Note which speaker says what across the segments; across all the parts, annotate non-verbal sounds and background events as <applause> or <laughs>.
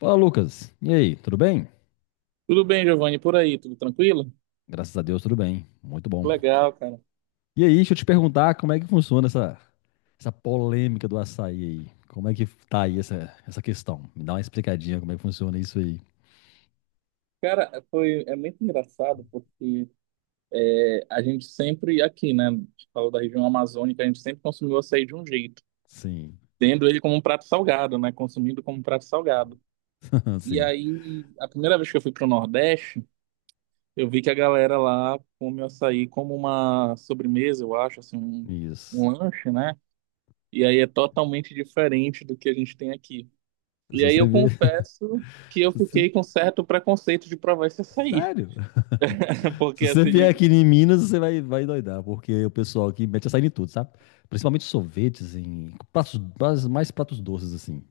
Speaker 1: Fala, Lucas. E aí, tudo bem?
Speaker 2: Tudo bem, Giovanni, por aí, tudo tranquilo?
Speaker 1: Graças a Deus, tudo bem. Muito bom.
Speaker 2: Legal, cara.
Speaker 1: E aí, deixa eu te perguntar como é que funciona essa polêmica do açaí aí. Como é que tá aí essa questão? Me dá uma explicadinha como é que funciona isso aí.
Speaker 2: Cara, foi, muito engraçado porque a gente sempre, aqui, né, a gente falou da região amazônica, a gente sempre consumiu açaí de um jeito,
Speaker 1: Sim.
Speaker 2: tendo ele como um prato salgado, né, consumindo como um prato salgado.
Speaker 1: <laughs>
Speaker 2: E
Speaker 1: Sim,
Speaker 2: aí, a primeira vez que eu fui pro Nordeste, eu vi que a galera lá come o açaí como uma sobremesa, eu acho, assim,
Speaker 1: isso.
Speaker 2: um lanche, né? E aí é totalmente diferente do que a gente tem aqui.
Speaker 1: Se
Speaker 2: E aí
Speaker 1: você
Speaker 2: eu
Speaker 1: ver. <laughs>
Speaker 2: confesso que eu
Speaker 1: se você-
Speaker 2: fiquei com certo preconceito de provar esse açaí.
Speaker 1: Sério?
Speaker 2: <laughs>
Speaker 1: <laughs> Se
Speaker 2: Porque
Speaker 1: você
Speaker 2: assim,
Speaker 1: vier
Speaker 2: de,
Speaker 1: aqui em Minas, você vai doidar, porque o pessoal aqui mete açaí em tudo, sabe? Principalmente sorvetes, em pratos, mais pratos doces, assim.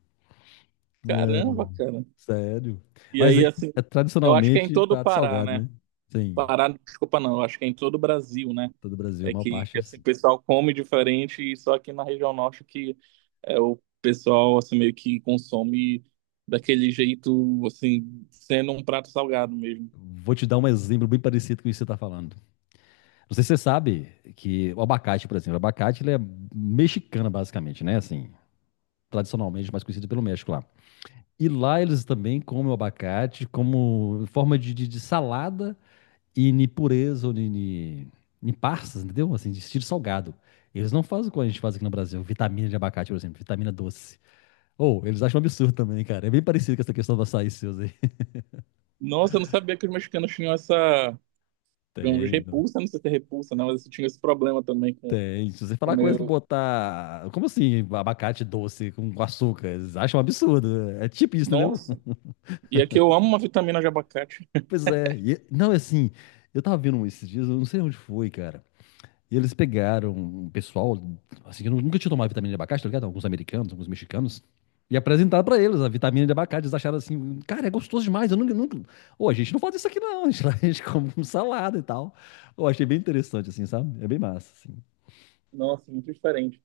Speaker 1: É.
Speaker 2: caramba, cara.
Speaker 1: Sério.
Speaker 2: E
Speaker 1: Mas
Speaker 2: aí,
Speaker 1: aí
Speaker 2: assim,
Speaker 1: é
Speaker 2: eu acho que é em
Speaker 1: tradicionalmente
Speaker 2: todo o
Speaker 1: prato
Speaker 2: Pará,
Speaker 1: salgado,
Speaker 2: né?
Speaker 1: né? Sim,
Speaker 2: Pará, desculpa, não, eu acho que é em todo o Brasil, né?
Speaker 1: todo o Brasil, a
Speaker 2: É
Speaker 1: maior parte é
Speaker 2: assim, o
Speaker 1: assim.
Speaker 2: pessoal come diferente e só aqui na região norte que o pessoal, assim, meio que consome daquele jeito, assim, sendo um prato salgado mesmo.
Speaker 1: Vou te dar um exemplo bem parecido com isso que você está falando. Não sei se você sabe que o abacate, por exemplo, o abacate ele é mexicano, basicamente, né? Assim, tradicionalmente mais conhecido pelo México lá. E lá eles também comem o abacate como forma de salada e de pureza ou de passas, entendeu? Assim, de estilo salgado. Eles não fazem como a gente faz aqui no Brasil, vitamina de abacate, por exemplo, vitamina doce. Ou, eles acham um absurdo também, cara. É bem parecido com essa questão do açaí seus aí.
Speaker 2: Nossa, eu não sabia que os mexicanos tinham essa, digamos,
Speaker 1: Tendo.
Speaker 2: repulsa, não sei se é repulsa, né? Mas eles tinham esse problema também
Speaker 1: Tem. Se você
Speaker 2: com
Speaker 1: falar coisa que
Speaker 2: meu,
Speaker 1: botar. Como assim? Abacate doce com açúcar? Eles acham um absurdo. É tipo isso, entendeu?
Speaker 2: Nossa,
Speaker 1: <laughs>
Speaker 2: e é que eu amo uma vitamina de abacate.
Speaker 1: Pois é. Não, é assim. Eu tava vendo um esses dias, eu não sei onde foi, cara. E eles pegaram um pessoal, assim, que nunca tinha tomado vitamina de abacate, tá ligado? Alguns americanos, alguns mexicanos. E apresentaram pra eles a vitamina de abacate. Eles acharam assim, cara, é gostoso demais. Eu nunca, nunca. Ô, a gente não faz isso aqui não. A gente, <laughs> a gente come com salada e tal. Eu achei bem interessante, assim, sabe? É bem massa, assim.
Speaker 2: Nossa, muito diferente.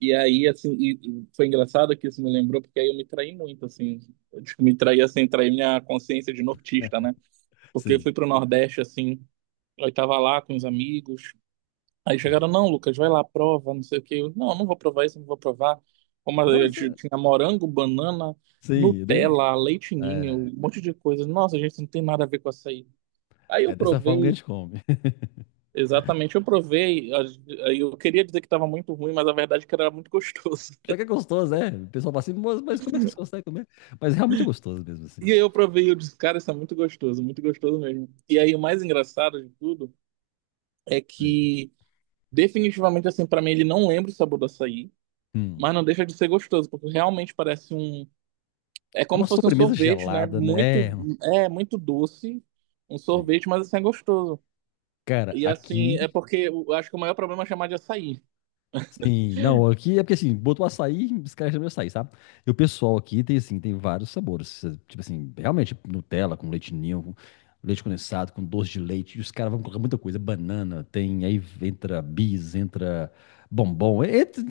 Speaker 2: E aí, assim, e foi engraçado que isso me lembrou, porque aí eu me traí muito, assim. Eu acho que me traí, assim, traí minha consciência de nortista, né? Porque eu fui
Speaker 1: Sim.
Speaker 2: pro Nordeste, assim, eu tava lá com os amigos. Aí chegaram, não, Lucas, vai lá, prova, não sei o quê. Eu, não, não vou provar isso, não vou provar. Como
Speaker 1: Não,
Speaker 2: eu
Speaker 1: mas
Speaker 2: ti-
Speaker 1: é.
Speaker 2: tinha morango, banana,
Speaker 1: Sim, é,
Speaker 2: Nutella, leite ninho,
Speaker 1: é
Speaker 2: um monte de coisa. Nossa, gente, isso não tem nada a ver com açaí. Aí eu
Speaker 1: é dessa forma que a
Speaker 2: provei,
Speaker 1: gente come.
Speaker 2: exatamente, eu provei, eu queria dizer que estava muito ruim, mas a verdade é que era muito gostoso.
Speaker 1: <laughs> Já
Speaker 2: <laughs>
Speaker 1: que é gostoso, é. O pessoal fala assim, mas como é que vocês conseguem comer? Mas realmente é gostoso mesmo, assim.
Speaker 2: E aí eu provei e eu disse, cara, isso é muito gostoso mesmo. E aí o mais engraçado de tudo é
Speaker 1: Sim.
Speaker 2: que definitivamente assim, para mim ele não lembra o sabor do açaí,
Speaker 1: Hum.
Speaker 2: mas não deixa de ser gostoso, porque realmente parece um, é
Speaker 1: É
Speaker 2: como
Speaker 1: uma
Speaker 2: se fosse um
Speaker 1: sobremesa
Speaker 2: sorvete, né?
Speaker 1: gelada, né?
Speaker 2: Muito,
Speaker 1: É.
Speaker 2: é muito doce, um
Speaker 1: Sim.
Speaker 2: sorvete, mas assim é gostoso.
Speaker 1: Cara,
Speaker 2: E assim,
Speaker 1: aqui.
Speaker 2: é porque eu acho que o maior problema é chamar de açaí.
Speaker 1: Sim, não, aqui é porque assim, botou açaí, os caras chamam de açaí, sabe? E o pessoal aqui tem assim, tem vários sabores. Tipo assim, realmente, Nutella com leite ninho, com leite condensado, com doce de leite, e os caras vão colocar muita coisa, banana, tem, aí entra bis, entra bombom, entra,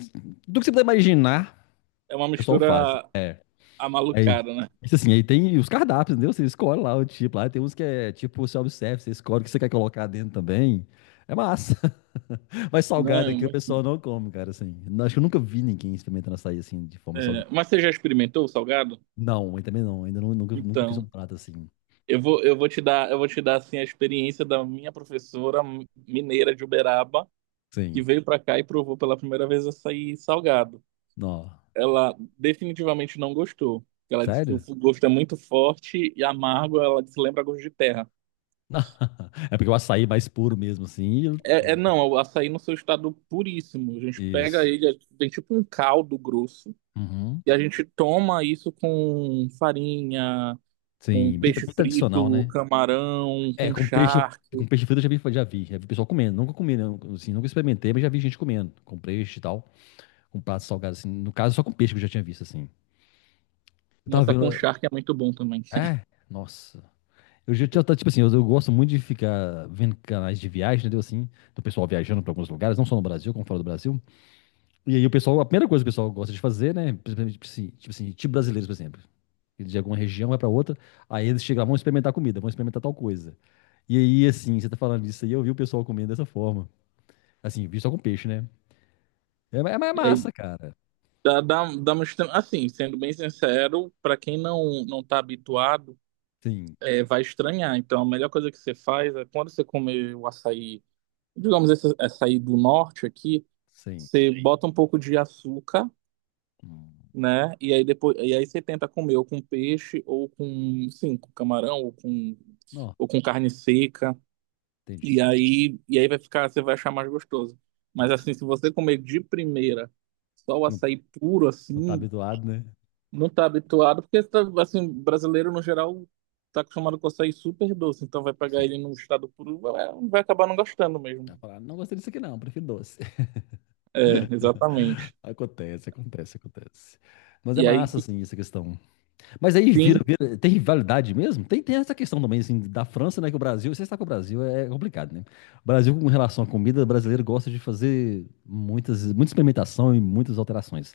Speaker 1: tudo que você puder imaginar,
Speaker 2: É uma
Speaker 1: o pessoal faz.
Speaker 2: mistura
Speaker 1: Aí,
Speaker 2: amalucada, né?
Speaker 1: isso assim, aí tem os cardápios, entendeu? Você escolhe lá o tipo, lá tem uns que é tipo self-service, você escolhe o que você quer colocar dentro também. É massa. Mas salgado
Speaker 2: Não,
Speaker 1: aqui o pessoal não come, cara, assim. Acho que eu nunca vi ninguém experimentando açaí assim, de forma
Speaker 2: é,
Speaker 1: salgada.
Speaker 2: mas você já experimentou o salgado?
Speaker 1: Não, eu também não. Ainda nunca fiz um
Speaker 2: Então,
Speaker 1: prato assim.
Speaker 2: eu vou te dar, eu vou te dar assim a experiência da minha professora mineira de Uberaba, que
Speaker 1: Sim.
Speaker 2: veio para cá e provou pela primeira vez açaí salgado.
Speaker 1: Não.
Speaker 2: Ela definitivamente não gostou. Ela disse que o
Speaker 1: Sério? <laughs>
Speaker 2: gosto é muito forte e amargo, ela disse lembra gosto de terra.
Speaker 1: Não. É porque o açaí é mais puro mesmo, assim.
Speaker 2: É, não, é o açaí no seu estado puríssimo. A gente pega
Speaker 1: Isso.
Speaker 2: ele, tem tipo um caldo grosso,
Speaker 1: Uhum.
Speaker 2: e a gente toma isso com farinha, com
Speaker 1: Sim,
Speaker 2: peixe
Speaker 1: bem tradicional,
Speaker 2: frito,
Speaker 1: né?
Speaker 2: camarão,
Speaker 1: É,
Speaker 2: com
Speaker 1: com peixe,
Speaker 2: charque.
Speaker 1: frito eu já vi pessoal comendo. Nunca comi, não, assim, nunca experimentei, mas já vi gente comendo, com peixe e tal, com prato salgado, assim. No caso, só com peixe que eu já tinha visto, assim. Eu tava
Speaker 2: Nossa, com
Speaker 1: vendo.
Speaker 2: charque é muito bom também.
Speaker 1: É,
Speaker 2: <laughs>
Speaker 1: nossa. Eu já tá, tipo assim, eu gosto muito de ficar vendo canais de viagem, entendeu? Assim, do pessoal viajando para alguns lugares, não só no Brasil, como fora do Brasil. E aí o pessoal, a primeira coisa que o pessoal gosta de fazer, né? Principalmente, tipo brasileiros, por exemplo. Eles de alguma região vai para outra, aí eles chegam lá, vão experimentar comida, vão experimentar tal coisa. E aí, assim, você tá falando disso aí, eu vi o pessoal comendo dessa forma. Assim, vi só com peixe, né? É, é
Speaker 2: E aí
Speaker 1: massa, cara.
Speaker 2: dá uma assim, sendo bem sincero, para quem não tá habituado,
Speaker 1: Sim,
Speaker 2: é, vai estranhar. Então, a melhor coisa que você faz é quando você comer o açaí, digamos esse açaí do norte aqui,
Speaker 1: sim.
Speaker 2: você Sim. bota um pouco de açúcar,
Speaker 1: Hum.
Speaker 2: né? E aí você tenta comer ou com peixe ou com, sim, com camarão
Speaker 1: Não,
Speaker 2: ou com carne seca.
Speaker 1: entendi.
Speaker 2: E aí vai ficar, você vai achar mais gostoso. Mas
Speaker 1: Nossa,
Speaker 2: assim, se você comer de primeira só o
Speaker 1: não,
Speaker 2: açaí puro,
Speaker 1: não tá
Speaker 2: assim,
Speaker 1: habituado, né?
Speaker 2: não tá habituado, porque tá, assim, brasileiro no geral tá acostumado com açaí super doce, então vai pegar
Speaker 1: Sim.
Speaker 2: ele num estado puro, vai acabar não gostando mesmo.
Speaker 1: Vai falar: "Ah, não gostei disso aqui não, prefiro doce."
Speaker 2: É, exatamente.
Speaker 1: Acontece, acontece, acontece. Mas é
Speaker 2: E aí,
Speaker 1: massa, assim, essa questão. Mas aí
Speaker 2: sim,
Speaker 1: tem rivalidade mesmo? Tem essa questão também, assim, da França, né? Que o Brasil, você está com o Brasil, é complicado, né? O Brasil, com relação à comida, o brasileiro gosta de fazer muita experimentação e muitas alterações.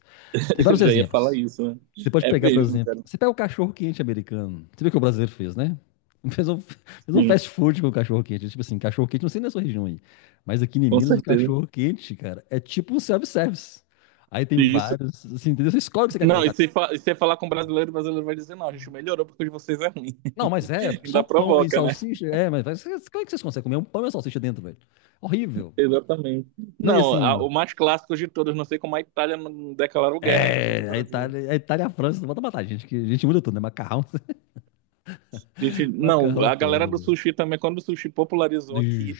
Speaker 1: Tem
Speaker 2: <laughs>
Speaker 1: vários
Speaker 2: já ia falar
Speaker 1: exemplos.
Speaker 2: isso, né?
Speaker 1: Você pode
Speaker 2: É
Speaker 1: pegar, por
Speaker 2: mesmo,
Speaker 1: exemplo,
Speaker 2: cara.
Speaker 1: você pega o cachorro quente americano. Você vê o que o brasileiro fez, né? <laughs> Fez um
Speaker 2: Sim,
Speaker 1: fast food com o cachorro quente. Tipo assim, cachorro quente, não sei na sua região aí. Mas aqui em
Speaker 2: com
Speaker 1: Minas, o
Speaker 2: certeza.
Speaker 1: cachorro quente, cara, é tipo um self-service. Aí tem
Speaker 2: Isso.
Speaker 1: vários, assim, entendeu? Você escolhe o que você quer
Speaker 2: Não, e
Speaker 1: colocar.
Speaker 2: se, fa- e se falar com brasileiro, o brasileiro vai dizer, não, a gente melhorou porque o de vocês é ruim.
Speaker 1: Não, mas é
Speaker 2: <laughs>
Speaker 1: só
Speaker 2: Ainda
Speaker 1: pão e
Speaker 2: provoca, né?
Speaker 1: salsicha. É, como é que vocês conseguem comer um pão e uma salsicha dentro, velho? Horrível.
Speaker 2: Exatamente.
Speaker 1: Não, e
Speaker 2: Não,
Speaker 1: assim,
Speaker 2: o mais clássico de todos, não sei como a Itália não declarou guerra ainda contra o
Speaker 1: é,
Speaker 2: Brasil.
Speaker 1: A Itália e a França, não bota matar a gente, que a gente muda tudo, né? Macarrão, <laughs>
Speaker 2: Gente, não,
Speaker 1: macarrão é
Speaker 2: a galera
Speaker 1: foda,
Speaker 2: do
Speaker 1: velho.
Speaker 2: sushi também, quando o sushi popularizou aqui,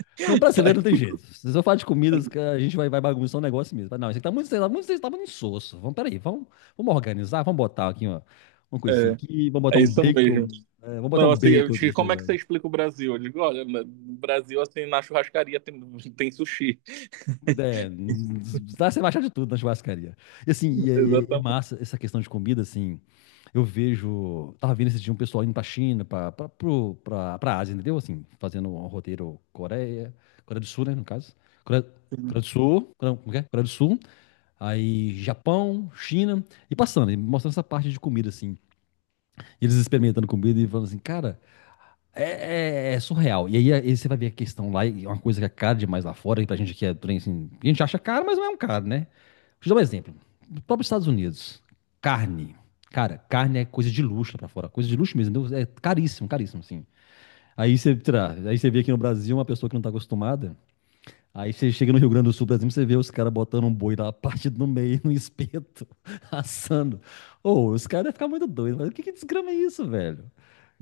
Speaker 2: <laughs>
Speaker 1: No
Speaker 2: aí
Speaker 1: brasileiro não tem jeito. Se eu falar de comidas, que
Speaker 2: fica-
Speaker 1: a gente vai bagunçar um negócio mesmo. Mas não, isso aqui tá muito, insosso. Vamos, peraí, vamos organizar, vamos botar aqui uma coisinha
Speaker 2: é,
Speaker 1: aqui,
Speaker 2: é isso mesmo.
Speaker 1: vamos botar
Speaker 2: Não,
Speaker 1: um
Speaker 2: assim, eu
Speaker 1: bacon
Speaker 2: digo,
Speaker 1: nesse
Speaker 2: como é que você
Speaker 1: negócio.
Speaker 2: explica o Brasil? Eu digo, olha, no Brasil, assim, tem sushi. <laughs>
Speaker 1: É, dá, você vai achar de tudo na churrascaria. E assim, é
Speaker 2: Exatamente.
Speaker 1: massa essa questão de comida, assim, eu vejo, tava vendo esse dia um pessoal indo pra China, pra Ásia, entendeu? Assim, fazendo um roteiro Coreia, Coreia do Sul, né, no caso. Coreia, Coreia do Sul, Coreia, como é que é? Coreia do Sul, aí Japão, China, e passando, e mostrando essa parte de comida, assim. E eles experimentando comida e falando assim, cara, é surreal. E aí você vai ver a questão lá, e é uma coisa que é cara demais lá fora, e pra gente aqui é trem, assim, a gente acha caro, mas não é um caro, né? Deixa eu dar um exemplo. Os próprios Estados Unidos, carne. Cara, carne é coisa de luxo lá pra fora, coisa de luxo mesmo, entendeu? É caríssimo, caríssimo, assim. Aí você, sei lá, aí você vê aqui no Brasil uma pessoa que não tá acostumada. Aí você chega no Rio Grande do Sul, por exemplo, você vê os caras botando um boi lá partido no <laughs> meio, no espeto, <laughs> assando. Ô, os caras devem ficar muito doidos. Mas o que que desgrama é isso, velho?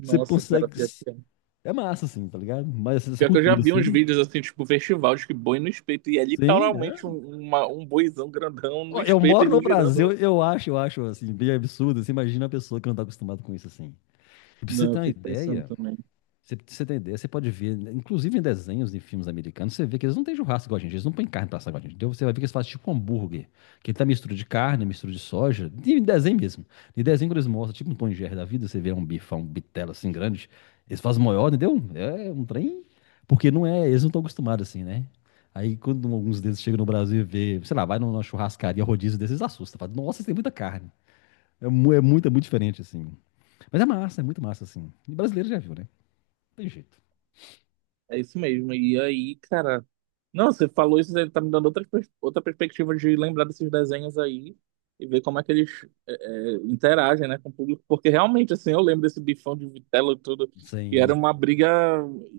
Speaker 1: Você
Speaker 2: cara,
Speaker 1: consegue.
Speaker 2: pior que, é.
Speaker 1: É massa, assim, tá ligado? Mas essa
Speaker 2: Pior que eu já
Speaker 1: cultura,
Speaker 2: vi uns
Speaker 1: assim.
Speaker 2: vídeos, assim, tipo, festival de que boi no espeto, e é
Speaker 1: Sim,
Speaker 2: literalmente
Speaker 1: é.
Speaker 2: um boizão grandão no
Speaker 1: Ó, eu
Speaker 2: espeto,
Speaker 1: moro
Speaker 2: ele
Speaker 1: no
Speaker 2: girando
Speaker 1: Brasil,
Speaker 2: lá.
Speaker 1: eu acho, assim, bem absurdo. Você imagina uma pessoa que não tá acostumada com isso, assim. Pra você
Speaker 2: Não,
Speaker 1: ter
Speaker 2: eu
Speaker 1: uma
Speaker 2: fico pensando
Speaker 1: ideia.
Speaker 2: também.
Speaker 1: Você tem ideia, você pode ver, inclusive em desenhos de filmes americanos, você vê que eles não têm churrasco igual a gente, eles não põem carne pra assar igual a gente, entendeu? Você vai ver que eles fazem tipo um hambúrguer, que ele tá mistura de carne, mistura de soja, de desenho mesmo. De desenho que eles mostram, tipo um Tom e Jerry da vida, você vê um bifão, um bitelo assim grande, eles fazem maior, entendeu? É um trem, porque não é, eles não estão acostumados assim, né? Aí quando alguns deles chegam no Brasil e vê, sei lá, vai numa churrascaria rodízio desses, eles assustam, fala, nossa, isso tem muita carne. É, é muito diferente assim. Mas é massa, é muito massa assim. E brasileiro já viu, né? Não tem jeito.
Speaker 2: É isso mesmo. E aí, cara. Não, você falou isso, ele tá me dando outra perspectiva de lembrar desses desenhos aí e ver como é que eles interagem, né, com o público. Porque realmente, assim, eu lembro desse bifão de vitela e tudo, e era
Speaker 1: Sim.
Speaker 2: uma briga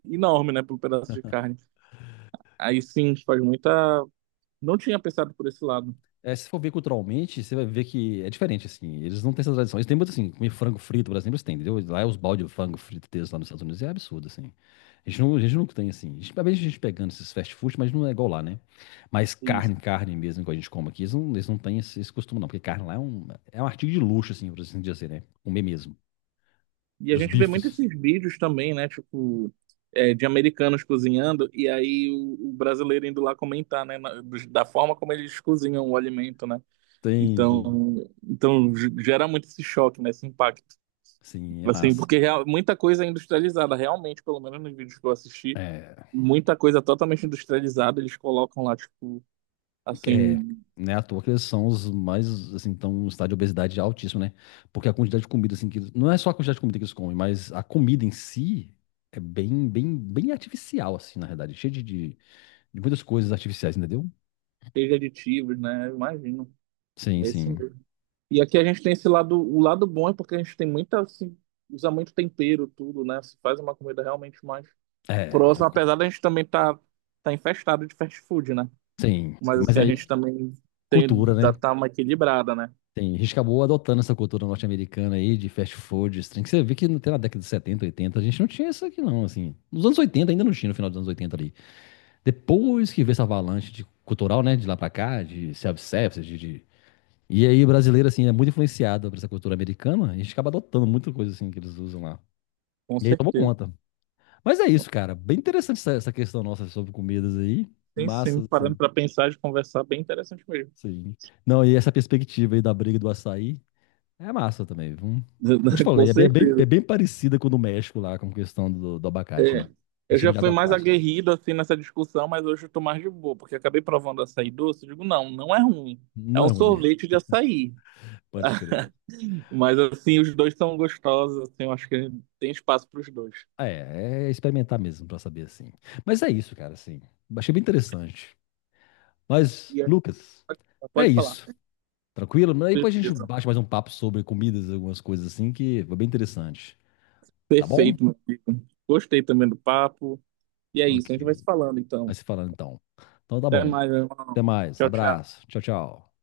Speaker 2: enorme, né, por um pedaço de carne. Aí sim, faz muita. Não tinha pensado por esse lado.
Speaker 1: É, se for ver culturalmente, você vai ver que é diferente, assim. Eles não têm essa tradição. Eles têm muito, assim, comer frango frito, por exemplo, eles têm, entendeu? Lá é os balde de frango frito deles lá nos Estados Unidos, é absurdo, assim. A gente, não, a gente nunca tem, assim. A gente, talvez a gente pegando esses fast food, mas não é igual lá, né? Mas carne, carne mesmo, que a gente come aqui, eles não têm esse costume, não. Porque carne lá é um, artigo de luxo, assim, por assim dizer, né? Comer mesmo.
Speaker 2: E a
Speaker 1: Dos
Speaker 2: gente vê muito
Speaker 1: bifes.
Speaker 2: esses vídeos também, né? Tipo, é, de americanos cozinhando, e aí o brasileiro indo lá comentar, né? Da forma como eles cozinham o alimento, né?
Speaker 1: Tem, sim.
Speaker 2: Então, gera muito esse choque, né? Esse impacto.
Speaker 1: Sim, é
Speaker 2: Assim,
Speaker 1: massa.
Speaker 2: porque muita coisa é industrializada, realmente, pelo menos nos vídeos que eu assisti,
Speaker 1: É,
Speaker 2: muita coisa totalmente industrializada, eles colocam lá, tipo,
Speaker 1: É,
Speaker 2: assim,
Speaker 1: né, à toa que eles são os mais, assim, estão em um estado de obesidade altíssimo, né? Porque a quantidade de comida, assim, que não é só a quantidade de comida que eles comem, mas a comida em si é bem, bem, bem artificial, assim, na realidade, cheia de muitas coisas artificiais, entendeu?
Speaker 2: cheio de aditivos, né? Eu imagino.
Speaker 1: Sim,
Speaker 2: É isso
Speaker 1: sim.
Speaker 2: mesmo. E aqui a gente tem esse lado, o lado bom é porque a gente tem muita, assim, usa muito tempero, tudo, né? Se faz uma comida realmente mais
Speaker 1: É,
Speaker 2: próxima, apesar da gente também tá, tá infestado de fast food, né?
Speaker 1: sim.
Speaker 2: Mas
Speaker 1: Mas
Speaker 2: assim, a gente
Speaker 1: aí,
Speaker 2: também tem,
Speaker 1: cultura,
Speaker 2: dá,
Speaker 1: né?
Speaker 2: tá uma equilibrada, né?
Speaker 1: Tem, a gente acabou adotando essa cultura norte-americana aí de fast food, esse trem, que você vê que até na década de 70 80 a gente não tinha isso aqui não, assim. Nos anos 80 ainda não tinha, no final dos anos 80 ali. Depois que veio essa avalanche de cultural, né? De lá pra cá, de self-service, E aí, brasileiro, assim, é muito influenciado por essa cultura americana, e a gente acaba adotando muita coisa, assim, que eles usam lá.
Speaker 2: Com
Speaker 1: E aí tomou
Speaker 2: certeza.
Speaker 1: conta. Mas é isso, cara. Bem interessante essa questão nossa sobre comidas aí.
Speaker 2: Tem sim,
Speaker 1: Massa,
Speaker 2: parando
Speaker 1: assim,
Speaker 2: pra pensar e conversar, bem interessante mesmo.
Speaker 1: sim. Não, e essa perspectiva aí da briga do açaí é massa também, viu? Eu te
Speaker 2: <laughs> Com
Speaker 1: falei, é
Speaker 2: certeza.
Speaker 1: bem parecida com o do México lá, com a questão do abacate, né?
Speaker 2: É. Eu
Speaker 1: Eles chamam
Speaker 2: já
Speaker 1: de
Speaker 2: fui mais
Speaker 1: aguacate, né?
Speaker 2: aguerrido, assim, nessa discussão, mas hoje eu tô mais de boa, porque acabei provando açaí doce, eu digo, não, não é ruim. É
Speaker 1: Não é
Speaker 2: um
Speaker 1: ruim,
Speaker 2: sorvete de açaí.
Speaker 1: <laughs> pode crer.
Speaker 2: Mas assim, os dois são gostosos, assim, eu acho que tem espaço para os dois.
Speaker 1: É, é experimentar mesmo pra saber assim. Mas é isso, cara, assim. Achei bem interessante. Mas,
Speaker 2: E aí,
Speaker 1: Lucas,
Speaker 2: pode,
Speaker 1: é
Speaker 2: pode falar.
Speaker 1: isso. Tranquilo? Aí depois a gente
Speaker 2: Beleza.
Speaker 1: bate mais um papo sobre comidas, algumas coisas assim, que foi bem interessante. Tá bom?
Speaker 2: Perfeito, meu amigo. Gostei também do papo. E é
Speaker 1: Ok.
Speaker 2: isso, a gente vai se falando
Speaker 1: Vai
Speaker 2: então.
Speaker 1: se falando então. Então tá
Speaker 2: Até
Speaker 1: bom.
Speaker 2: mais, meu
Speaker 1: Até
Speaker 2: irmão.
Speaker 1: mais.
Speaker 2: Tchau, tchau. Falou.
Speaker 1: Abraço. Tchau, tchau.